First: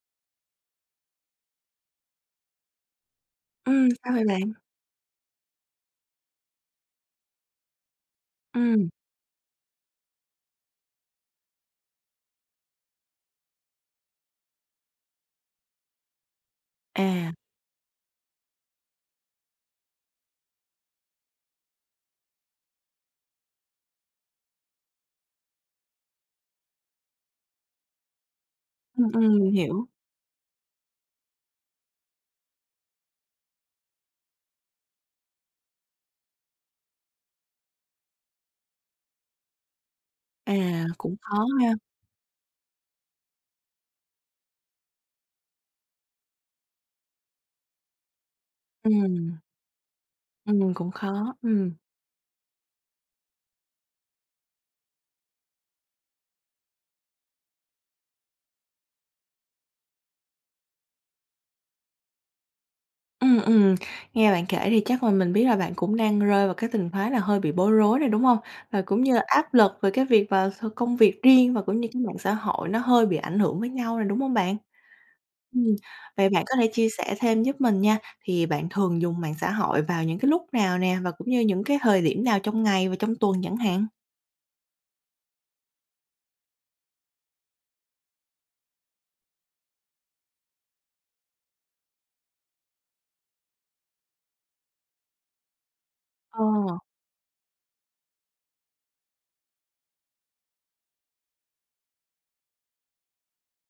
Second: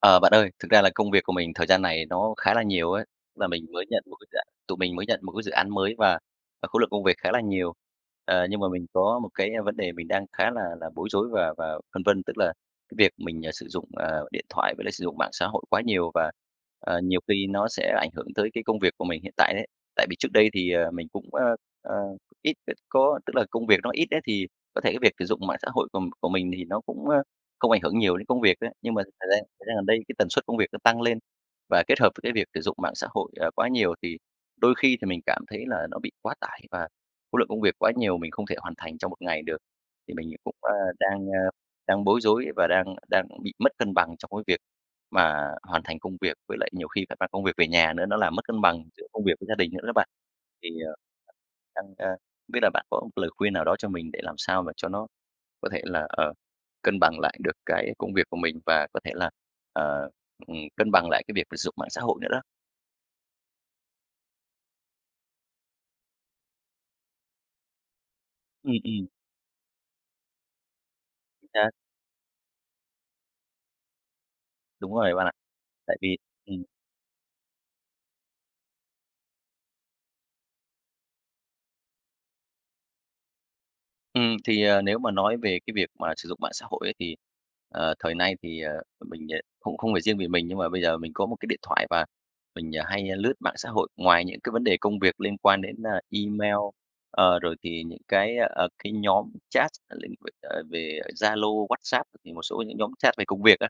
Ờ, bạn ơi, thực ra là công việc của mình thời gian này nó khá là nhiều ấy, là mình mới Ừm, nhận sao 1 vậy cái dự án, bạn? tụi mình mới nhận 1 cái dự án mới và, à, khối lượng công việc khá là nhiều. Ờ, nhưng mà mình Ừm. có một cái vấn đề mình đang khá là là bối rối và và phân vân, tức là cái việc mình, ờ, sử dụng, ờ, điện thoại với lại sử dụng mạng xã hội quá nhiều và, ờ, nhiều À. khi nó sẽ ảnh hưởng tới cái công việc của mình hiện tại đấy. Tại vì trước đây thì, ờ, mình cũng, ờ, ờ, ít có tức là công việc nó ít ấy thì có thể cái việc sử dụng mạng xã hội của của mình thì nó cũng, ơ, không ảnh hưởng nhiều đến công việc ấy, nhưng mà thật Ừm, ra ừm, mình thời gian gần hiểu. đây cái tần suất công việc nó tăng lên, và kết hợp với cái việc sử dụng mạng xã hội, ờ, quá nhiều thì đôi khi thì mình cảm thấy là nó bị quá tải và khối lượng công việc quá nhiều mình không thể hoàn thành trong 1 ngày được. Thì mình À, cũng, ơ, cũng đang, khó ơ, ha! đang bối rối và đang đang bị mất cân bằng trong cái việc mà hoàn thành công việc với lại nhiều khi phải mang công việc về nhà nữa nó làm mất cân bằng giữa công việc Ừm. với gia đình nữa á bạn. Thì, Ừm, cũng ờ, ờ, khó, ừm. đang ơ, không biết là bạn có một lời khuyên nào đó cho mình để làm sao mà cho nó có thể là, ờ, cân bằng lại được cái công việc của mình và có thể là, ờ, ừm, cân bằng lại cái việc sử dụng mạng xã hội nữa đó? Ừm, ừm, nghe bạn kể thì chắc là mình biết là bạn cũng đang rơi vào cái tình thế là hơi bị bối rối rồi, đúng hông? Ừm, Và cũng ừm. như là áp lực về cái việc và th công việc [unintelligible] riêng, và xác. cũng như cái mạng xã hội nó hơi bị ảnh hưởng với nhau rồi, đúng hông bạn? Đúng rồi đấy bạn ạ. Ừm, Tại vì vậy bạn có ừm. thể chia sẻ thêm giúp mình nha, thì bạn thường dùng mạng xã hội vào những cái lúc nào nè? Và cũng như những cái thời điểm nào trong ngày và trong tuần chẳng hạn? Ừm, thì, ờ, nếu mà nói về cái việc mà sử dụng mạng xã hội ấy, thì, ờ, thời nay thì, ờ, mình, ờ, cũng không phải riêng vì mình, nhưng mà bây giờ mình có một cái điện thoại, và mình, ờ, hay lướt mạng xã hội ngoài những cái vấn đề công việc liên quan đến, à, Ờ. email, ờ, rồi thì những cái, ơ, ờ, cái nhóm chat, [unintelligible] ờ, về, Zalo, WhatsApp, thì một số những nhóm chat về công việc á,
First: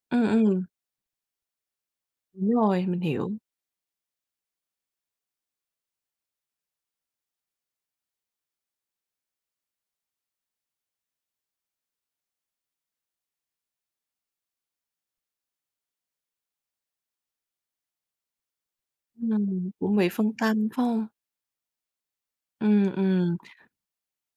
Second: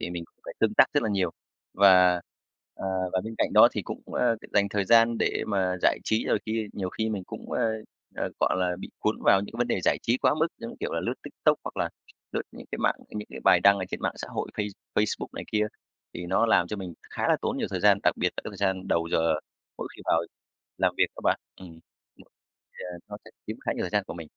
thì mình Ừm, phải ừm. tương tác rất là nhiều. Và, Đúng à, rồi, mình và bên hiểu. cạnh đó thì cũng, ơ, c dành thời gian để mà giải trí, rồi khi nhiều khi mình cũng, ơ, ờ, cọ là, bị cuốn vào những cái vấn đề giải trí quá mức, giống kiểu là lướt TikTok, hoặc là lướt những cái mạng, ơ, những cái bài đăng ở trên mạng xã hội Face Facebook này kia thì nó làm cho mình khá là tốn nhiều thời gian, đặc biệt là cái thời gian đầu giờ Ừm, mỗi cũng khi bị vào phân tâm phải làm việc hông? đó bạn, ừm, thì, Ừm, ờ, nó sẽ ừm. chiếm khá nhiều thời gian của mình.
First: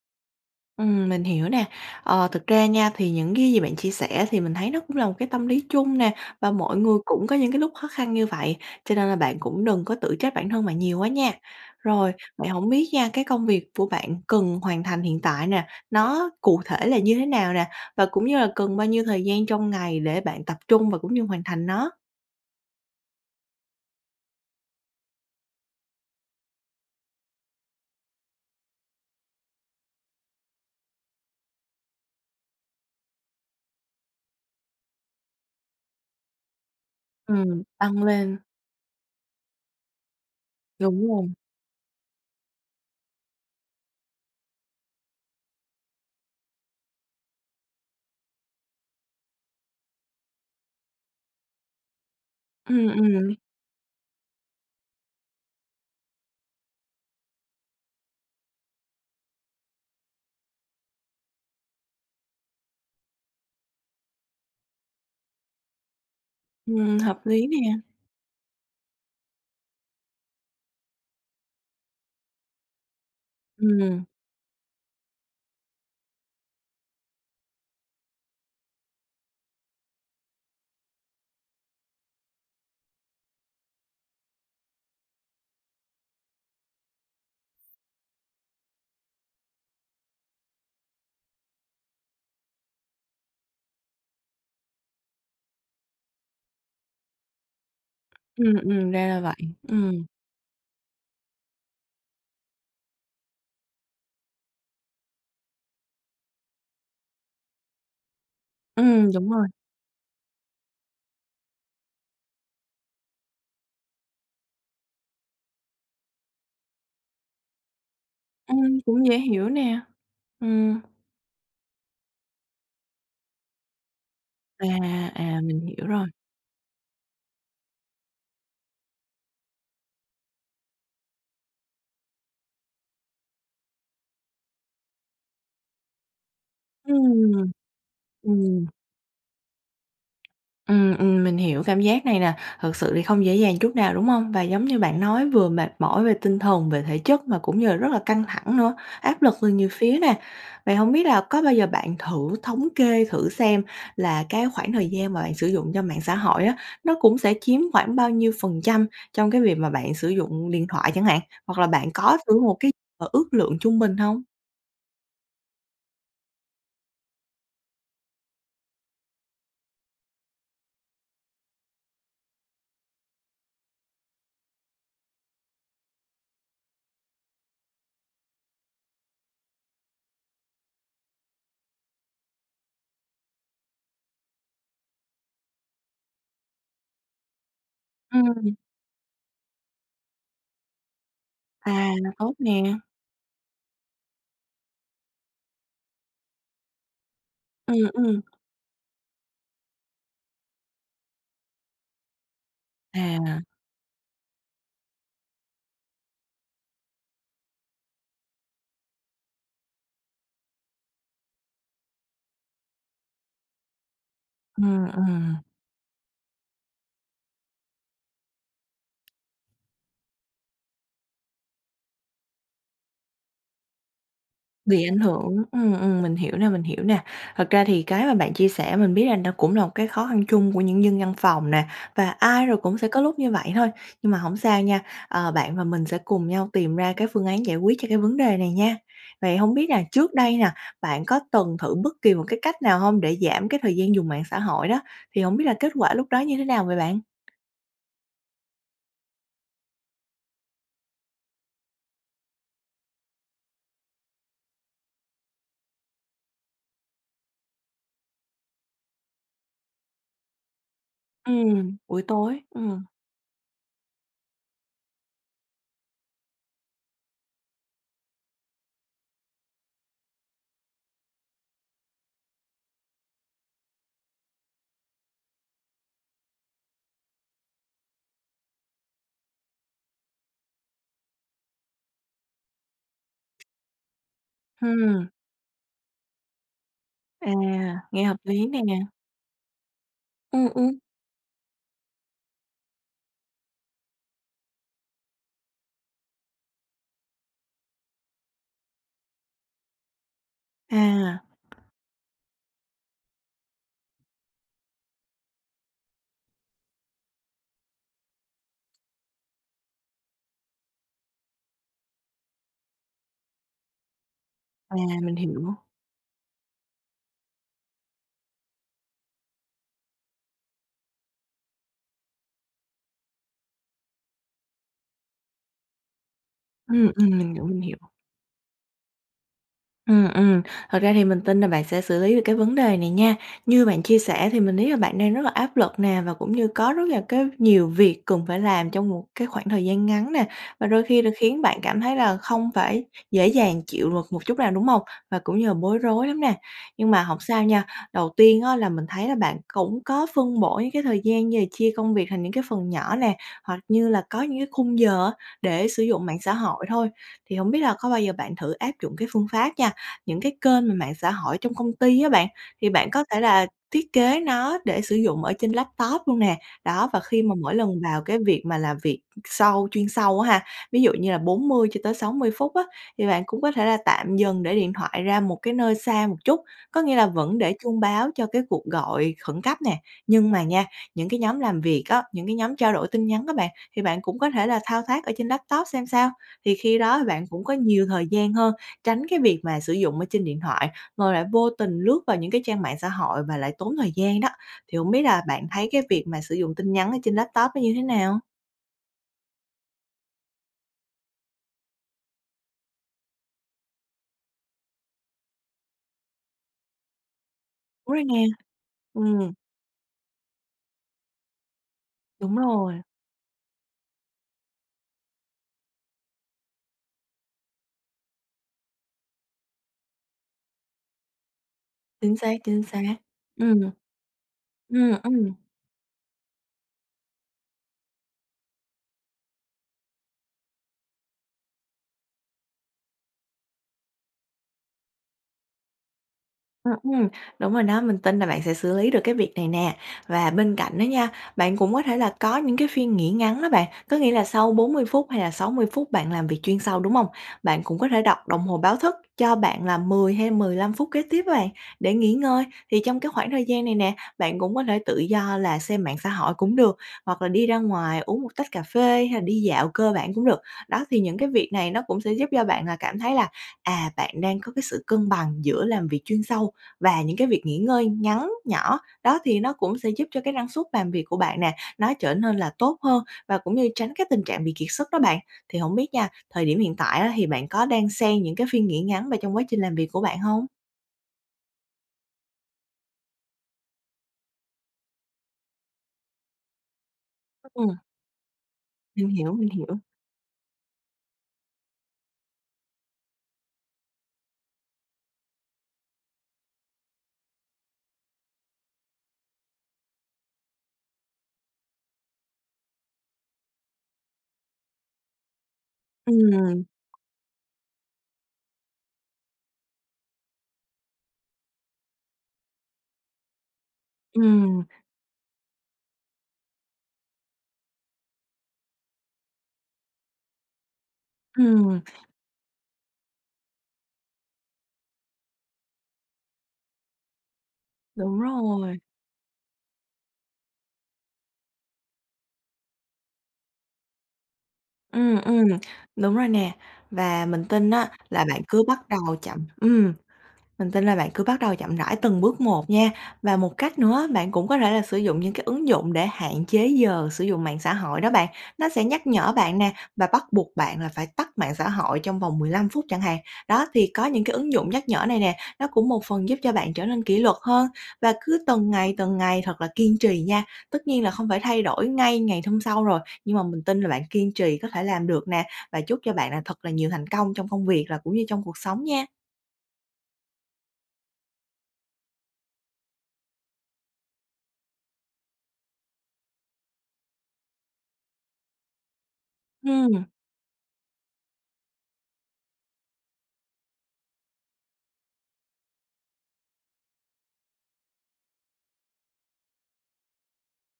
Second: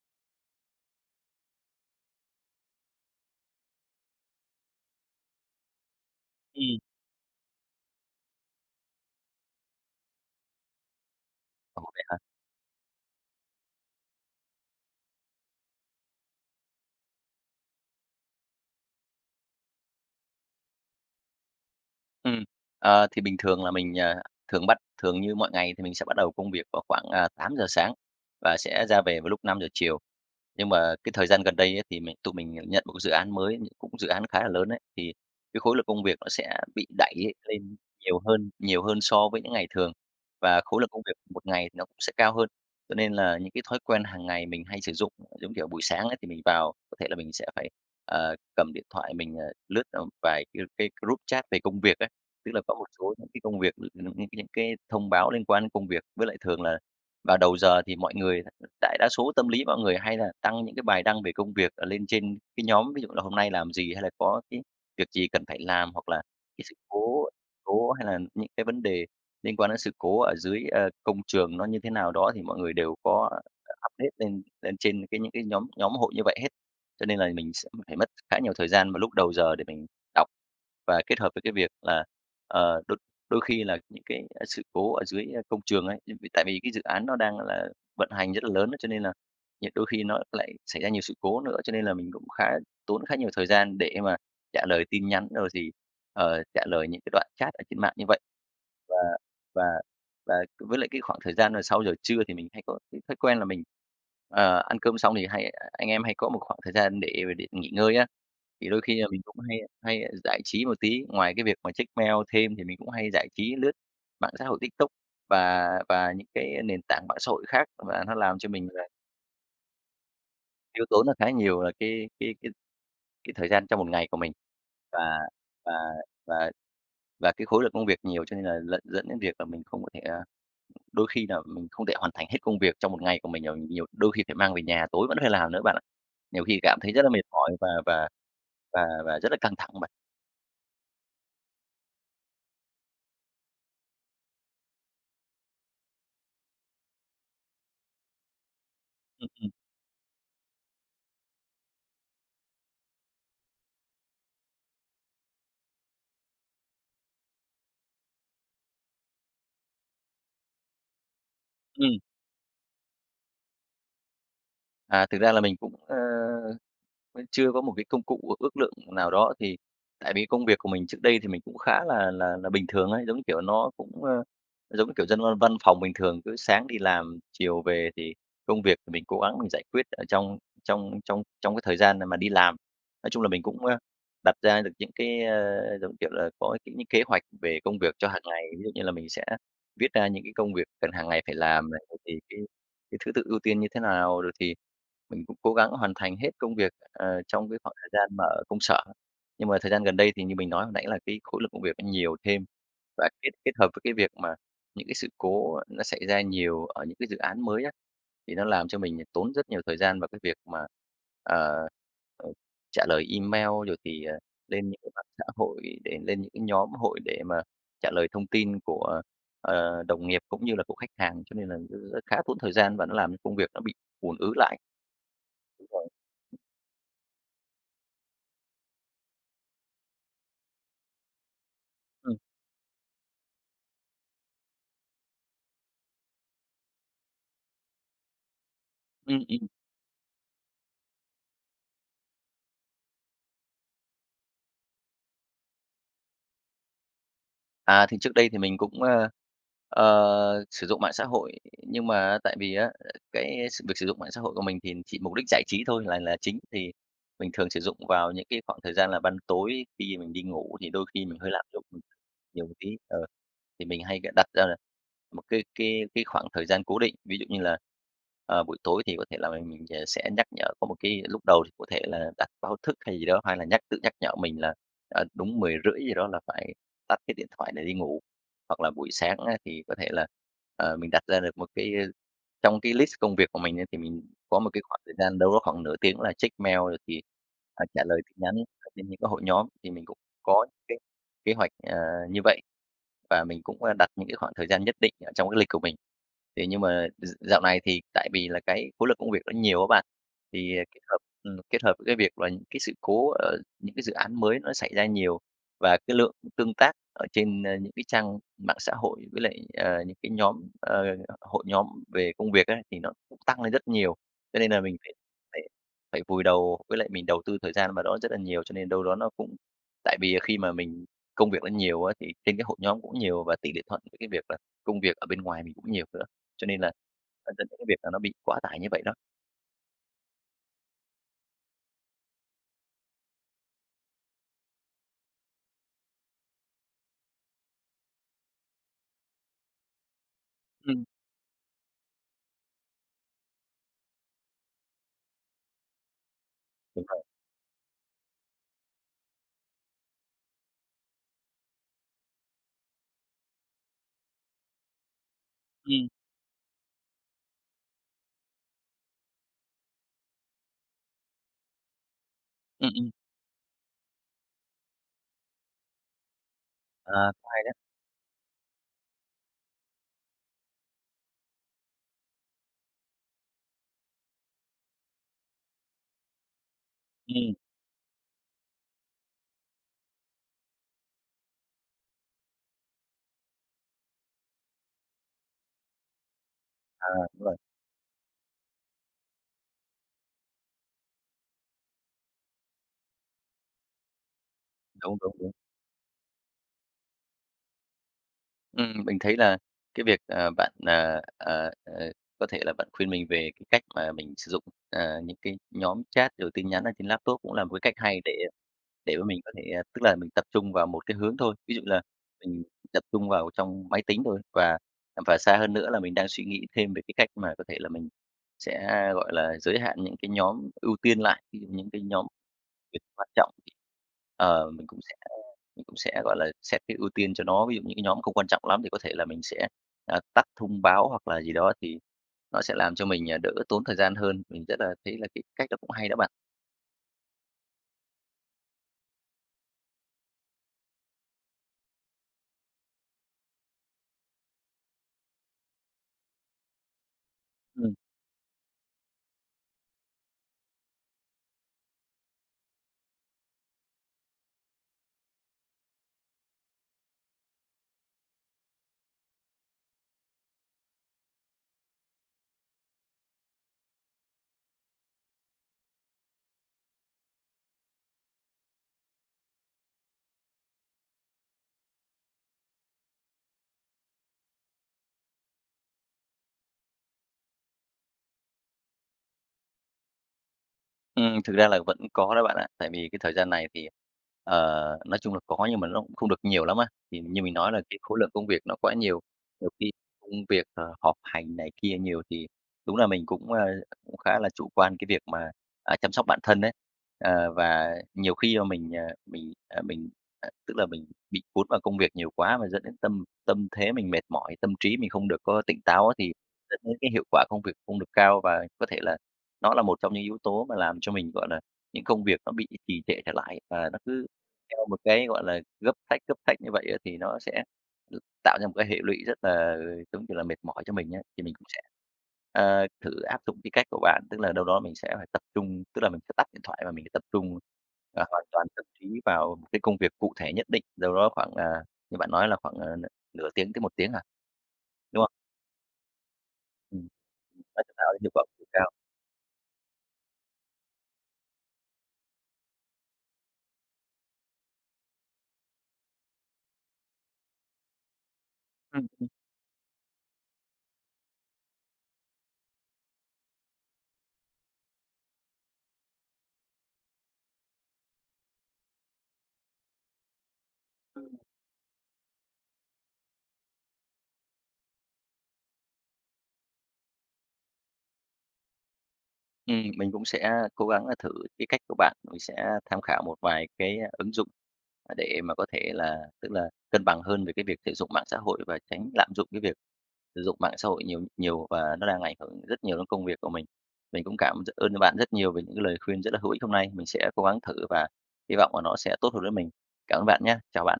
Ừm, mình hiểu nè. Ờ, thực ra nha thì những cái gì bạn chia sẻ thì mình thấy nó cũng là một cái tâm lý chung nè, và mọi Ừm. người cũng có những cái lúc khó khăn như vậy, cho nên là bạn cũng đừng có tự trách bản thân bạn nhiều quá nha. Ồ, vậy Rồi, hả? vậy hổng biết nha, cái công việc của bạn cần hoàn thành hiện tại nè, nó cụ thể là như thế nào nè? Và cũng như là cần bao nhiêu thời gian trong ngày để bạn tập trung và cũng như hoàn thành nó? Ừm. Ờ, thì bình thường là mình, ờ, thường bắt thường như mọi ngày thì mình sẽ bắt đầu công việc vào khoảng, ờ, 8:00 sáng, và sẽ ra về vào lúc 5:00 chiều. Nhưng mà cái thời gian gần đây á thì mình tụi mình nhận một cái dự án mới nh cũng dự án khá là lớn ấy, thì cái khối lượng công việc nó sẽ bị đẩy Ừm, lên tăng nhiều lên. hơn nhiều hơn so với những ngày thường, và khối lượng công Đúng việc rồi. của một ngày nó cũng sẽ cao hơn, cho nên là những cái thói quen hằng ngày mình hay sử dụng, giống kiểu, buổi sáng ấy, thì mình vào có thể là mình sẽ phải, ờ, cầm điện thoại mình, ờ, lướt tầm vài cái cái group chat về công việc ấy. Tức là có một Ừm, số những ừm. cái công việc [unintelligible] những cái thông báo liên quan đến công việc, với lại thường là vào đầu giờ thì mọi người đại đa số tâm lý mọi người hay là đăng những cái bài đăng về công việc, ờ, lên trên cái nhóm, ví dụ như là hôm nay làm gì hay là có cái việc gì cần phải làm, hoặc là cái sự Ừm, hợp cố lý nè! cố hay là những cái vấn đề liên quan đến sự cố ở dưới, ờ, công trường nó như thế nào đó thì mọi người đều có, ờ, Ừm. update lên lên trên cái những cái nhóm nhóm hội như vậy hết. Cho nên là mình sẽ phải mất khá nhiều thời gian vào lúc đầu giờ để mình đọc và kết hợp với cái việc là, ờ, đôi đôi khi là những cái, a, sự cố ở dưới, ơ, công trường ấy, [unintelligible] tại vì cái dự án nó đang là vận hành rất là lớn ấy, cho nên là nhặt đôi khi nó lại xảy ra nhiều sự cố nữa, cho nên là mình cũng khá tốn khá nhiều thời gian để mà trả lời tin nhắn rồi thì, ờ, trả lời những cái đoạn chat ở trên mạng như vậy. Ừm, ừm, Và ra là vậy. và Ừm. và với lại cái khoảng thời gian mà sau giờ trưa thì mình hay có cái thói quen là mình, ờ, ăn cơm xong thì hay anh em hay có một khoảng thời gian để mà để nghỉ ngơi á, thì đôi khi là Ừm, mình đúng cũng rồi. hay hay giải trí một tí. Ngoài cái việc mà check mail thêm thì mình cũng hay giải trí lướt mạng xã hội TikTok và và những cái nền tảng mạng xã hội khác. Và nó làm cho mình Ừm, là cũng dễ hiểu nè. Ừm. tiêu tốn là khá nhiều, ờ, cái cái cái cái thời gian trong một ngày của mình. À, Và à, mình và hiểu rồi. và và cái khối lượng công việc nhiều cho nên là dẫn dẫn đến việc là mình không có thể, à đôi khi là mình không thể hoàn thành hết công việc trong một ngày của mình rồi, nhiều đôi khi phải mang về nhà, tối vẫn phải làm nữa bạn ạ. Nhiều khi cảm thấy rất là mệt Ừm. mỏi và và Ừm. và và rất là căng thẳng bạn. Ừm, ừm, mình hiểu cảm giác này nè, thật sự thì không dễ dàng chút nào, đúng hông? Và giống như bạn nói vừa mệt mỏi về tinh thần, về thể chất mà cũng như là rất là căng thẳng nữa, áp Ừm. lực từ Ừm. nhiều phía nè. Vậy hổng biết là có bao giờ bạn thử thống kê thử xem là cái khoảng thời gian mà bạn sử dụng cho mạng xã hội á, nó cũng sẽ chiếm khoảng bao nhiêu phần trăm trong cái việc mà bạn sử dụng điện thoại chẳng hạn, hoặc là bạn Ừm. có thử một cái, ờ, ước lượng trung bình hông? À, thực ra là mình cũng, ơ, vẫn chưa có một cái công cụ ước ước lượng nào đó, thì tại vì cái công việc của mình trước đây thì mình cũng khá là là là bình thường ấy, giống như kiểu, nó cũng, ơ, giống như kiểu, dân văn văn phòng bình thường, cứ sáng đi làm, chiều về, thì công việc thì mình cố gắng mình giải quyết ở trong trong trong trong cái thời gian mà mà đi làm. Nói chung là mình cũng, a, đặt ra được những cái, ơ, giống như kiểu là, à, có những kế hoạch về công việc cho hằng ngày. Ừm. Ví dụ như là mình sẽ viết ra những cái công việc cần hằng ngày phải làm này, À, rồi là thì tốt cái nè! cái thứ tự ưu tiên như thế nào, rồi thì mình cũng cố gắng hoàn thành hết công việc, ờ, trong cái khoảng Ừm, thời gian ừm. mà ở công sở. Nhưng mà thời gian gần đây thì như mình nói hồi nãy là cái khối lượng công việc nó nhiều thêm, và kết À. kết hợp với cái việc mà những cái sự cố nó xảy ra nhiều ở những cái dự án mới á, thì nó làm cho mình tốn rất nhiều thời gian vào cái việc mà, ờ, ừ, trả lời email, rồi thì lên những Ừm, cái mạng xã ừm. hội để lên những cái nhóm hội để mà trả lời thông tin của, ờ, đồng nghiệp cũng như là của khách hàng, cho nên là r khá tốn thời gian và nó làm cho công việc nó bị ùn ứ lại. Bị ảnh hưởng, Đúng ừm, rồi. ừm, mình hiểu nè, mình hiểu nè. Thật ra thì cái mà bạn chia sẻ mình biết là nó cũng là một cái khó khăn chung của những dân văn phòng nè, và Ừm. ai rồi cũng sẽ có lúc như vậy thôi. Nhưng mà hổng sao nha, ờ, bạn và mình sẽ cùng nhau tìm ra cái phương án giải quyết cho cái vấn đề này nha. Ừm. Vậy Ừm. hổng biết là trước đây nè, bạn có từng thử bất kỳ một cái cách nào hông, để giảm cái thời gian dùng mạng xã hội đó, thì hổng biết là kết quả lúc đó như thế nào vậy bạn? À, thì trước đây thì mình cũng, ơ, ờ, sử dụng mạng xã hội. Nhưng mà á, tại vì á, à, cái việc sử dụng mạng xã hội của mình thì chỉ mục đích giải trí thôi là là chính. Thì mình thường sử dụng vào những cái khoảng thời gian là ban tối khi mình đi ngủ thì đôi khi mình hơi lạm dụng, Ừm, ừm, buổi tối, nhiều một tí, ừm. ờ. Thì mình hay c đặt ra là một cái cái cái khoảng thời gian cố định. Ví dụ như là, ờ, buổi tối thì có thể là mình mình ờ, sẽ nhắc nhở có một cái lúc đầu thì có thể mình là đặt báo thức hay gì đó, hay là nhắc tự nhắc nhở mình là, à, đúng 10:30 gì đó là phải tắt cái điện thoại để đi ngủ. Hoặc là buổi sáng á, thì có thể là, ờ, mình đặt ra được một cái trong cái list công việc của mình ấy, thì mình có một cái khoảng thời Hừm. gian đâu đó khoảng nửa tiếng là check mail rồi thì, À, ờ, trả lời nghe tin hợp nhắn lý nè. ở trên những cái hội nhóm. Thì mình cũng có Ừm, cái ừm. kế hoạch, ờ, như vậy và mình cũng, ơ, đặt những cái khoảng thời gian nhất định ở trong cái lịch của mình. Thì nhưng mà d dạo này thì tại vì là cái khối lượng công việc nó nhiều á bạn. Thì kết hợp À! ừm, kết hợp với cái việc là cái sự cố, ờ, những cái dự án mới nó xảy ra nhiều, và cái lượng tương tác ở trên, ơ, những cái trang mạng xã hội với lại, ờ, những cái nhóm ờ, h hội nhóm về công việc á, thì nó cũng tăng lên rất nhiều. Cho nên là À, mình phải mình phải hiểu. phải vùi đầu với lại mình đầu tư thời gian vào đó rất là nhiều, cho nên đâu đó nó cũng tại vì khi mà mình công việc nó nhiều á, thì trên cái hội nhóm cũng nhiều và tỷ lệ thuận với cái việc là công việc ở bên ngoài mình cũng nhiều nữa. Cho nên là Ừm, ừm, mình nó hiểu, dẫn đến mình cái việc hiểu. là nó bị quá tải như vậy đó. Ừm, ừm. Thật ra thì mình tin là bạn sẽ xử lý được cái vấn đề này nha. Như bạn chia sẻ thì mình thấy là bạn đang rất là áp lực nè, và cũng như có rất là cái nhiều việc cần phải làm trong một cái khoảng thời gian ngắn nè, và Ừm. đôi khi là khiến bạn cảm thấy là không phải dễ dàng chịu luật một chút nào, đúng hông? Và cũng như là bối rối lắm nè. Đúng Nhưng mà rồi. hổng sao nha, đầu tiên á là mình thấy là bạn cũng có phân bổ những cái thời gian như là chia công việc thành những cái phần nhỏ nè, hoặc như là có những cái khung giờ á để sử Ừm. dụng mạng xã hội thôi. Thì hổng biết là có bao giờ bạn thử áp dụng cái phương pháp nha, những cái kênh mà mạng xã hội trong công ty á bạn, thì Ừm, ừm. bạn có thể là thiết kế nó để sử dụng ở trên laptop luôn nè? Đó, và Ờ, khi cũng mà hay đấy. mỗi lần vào cái việc mà làm việc sâu chuyên sâu á ha, ví dụ như là 40 cho tới 60 phút á, thì bạn cũng có thể là tạm dừng để điện thoại ra một cái nơi xa một chút. Có nghĩa là Ừm. vẫn để chuông báo cho cái cuộc gọi khẩn cấp nè, nhưng mà nha, những cái nhóm làm việc á, những cái nhóm trao đổi tin nhắn á bạn, thì bạn cũng có thể là thao tác ở trên laptop xem sao. Thì khi À, đó thì đúng bạn rồi. cũng có nhiều thời gian hơn, tránh cái việc mà sử dụng ở trên điện thoại, rồi lại vô tình lướt vào những cái trang mạng xã hội và lại tốn thời gian đó. Thì hổng Đúng, biết đúng, là đúng. bạn thấy cái việc mà sử dụng tin nhắn ở trên laptop nó như thế nào? Ừm, mình thấy là cái việc, ờ, bạn, à, à, à, có thể là bạn khuyên mình về cái cách mà mình sử dụng, à, những cái nhóm chat rồi tin nhắn ở trên laptop cũng là một cái cách hay Ôi, để nè! để mà mình có Ừm. thể tức là mình tập trung vào 1 cái hướng thôi. Ví dụ là Đúng mình rồi. tập trung vào trong máy tính thôi và và xa hơn nữa là mình đang suy nghĩ thêm về cái cách mà có thể là mình sẽ, gọi là, giới hạn những cái nhóm ưu tiên lại, ví dụ những cái nhóm Chính xác, chính việc xác. quan trọng thì, Ừm. ờ, mình cũng Ừm, sẽ ừm. cũng sẽ, gọi là, xét cái ưu tiên cho nó. Ví dụ như những cái nhóm không quan trọng lắm thì có thể là mình sẽ, à, tắt thông báo hoặc là gì đó thì nó sẽ làm cho mình, ờ, đỡ tốn thời gian hơn. Mình rất là thấy là cái cách đó cũng hay đó bạn. Ừm, ừm, đúng rồi đó, mình tin là bạn sẽ xử lý được cái việc này nè, và bên cạnh đó nha, bạn cũng có thể là có những cái phiên nghỉ ngắn đó bạn, có nghĩa là sau 40 phút hay là 60 phút bạn làm việc chuyên sâu, đúng hông? Bạn Ừm. cũng có thể đặt đồng hồ báo thức cho bạn là 10 hay 15 phút kế tiếp á bạn để nghỉ ngơi. Thì trong cái khoảng thời gian này nè, bạn cũng có thể tự do là xem mạng xã hội cũng được hoặc là đi ra ngoài uống 1 tách cà phê hay là đi dạo cơ bản cũng được. Đó, thì những cái việc này nó cũng sẽ giúp cho bạn cảm thấy là, à, bạn đang có cái sự cân bằng giữa làm việc chuyên sâu và những cái việc nghỉ ngơi ngắn, nhỏ. Đó, thì nó cũng sẽ giúp cho cái năng suất làm việc của bạn nè, nó trở nên là tốt hơn và cũng như tránh cái tình trạng bị kiệt sức đó bạn. Thì hổng biết nha, thời điểm hiện tại á thì bạn có đan xen những cái phiên nghỉ ngắn vào trong quá trình làm việc của bạn hông? Ừm, thực ra là vẫn có đó bạn ạ. Tại vì cái thời gian này thì, ờ, nói chung là có nhưng mà ló cũng không được nhiều lắm á. Thì như mình nói là Ừm. cái khối lượng công việc nó quá nhiều, Mình hiểu, mình nhiều khi hiểu. công việc, ờ, họp hành này kia nhiều thì đúng là mình cũng, a, cũng khá là chủ quan cái việc mà, à, chăm sóc bản thân ấy. Ờ, và nhiều khi là mình, à, mình, à, mình, à tức là mình bị cuốn vào công việc nhiều quá và dẫn đến tâm tâm thế mình mệt mỏi, tâm trí mình không được có tỉnh táo á, thì dẫn Ừm. đến cái hiệu quả công việc không được cao. Và có thể là nó là một trong những yếu tố mà làm cho mình, gọi là, những công việc nó bị trì trệ trở lại, và nó cứ Ừm. theo một cái, gọi là, gấp sách, gấp sách như vậy á thì nó sẽ tạo ra một cái hệ lụy rất là, giống kiểu là, mệt mỏi cho mình á. Thì mình cũng sẽ, Ừm. ờ, thử áp dụng cái cách của bạn, tức là đâu đó mình sẽ phải tập trung tức là mình sẽ tắt điện thoại và mình, ờ, tập trung, ờ, Đúng hoàn toàn tâm rồi. trí vào cái công việc cụ thể nhất định đâu đó khoảng, ờ, như bạn nói là khoảng, ờ, n nửa tiếng tới 1 tiếng à? Đúng không? Ừm, ừm, đúng rồi nè Ừm. và mình Nó tin sẽ tạo á ra hiệu quả là bạn [unintelligible] cứ cao. bắt đầu chậm ừm, mình tin là bạn cứ bắt đầu chậm rãi từng bước một nha. Và một cách nữa á, bạn cũng có thể là sử dụng những cái ứng dụng để hạn chế giờ sử dụng mạng xã hội đó bạn, nó sẽ Ừm, nhắc ừm. nhở bạn nè, và bắt buộc bạn là phải tắt mạng xã hội trong vòng 15 phút chẳng hạn. Đó, thì có những cái ứng dụng nhắc nhở này nè, nó cũng một phần giúp cho bạn trở nên kỷ luật hơn và cứ từng ngày từng ngày thật là kiên trì nha. Tất nhiên là Ừm. không phải thay đổi ngay ngày hôm sau rồi nhưng mà mình tin là bạn kiên trì có thể làm được nè, và chúc cho bạn là thật là nhiều thành công trong công việc là cũng như trong cuộc sống nha. Ừm, mình cũng sẽ cố gắng là thử cái cách của bạn. Mình sẽ tham khảo một vài cái ứng dụng mà để mà có thể là, tức là, cân bằng hơn về cái việc sử dụng mạng xã hội và tránh lạm dụng cái việc Ừm. sử dụng mạng xã hội nhiều nhiều và nó đang ảnh hưởng rất nhiều đến công việc của mình. Mình cũng cảm rất ơn cho bạn rất nhiều về những cái lời khuyên rất là hữu ích hôm nay, mình sẽ cố gắng thử và hy vọng là nó sẽ tốt hơn với mình. Cảm ơn bạn nhá! Chào bạn.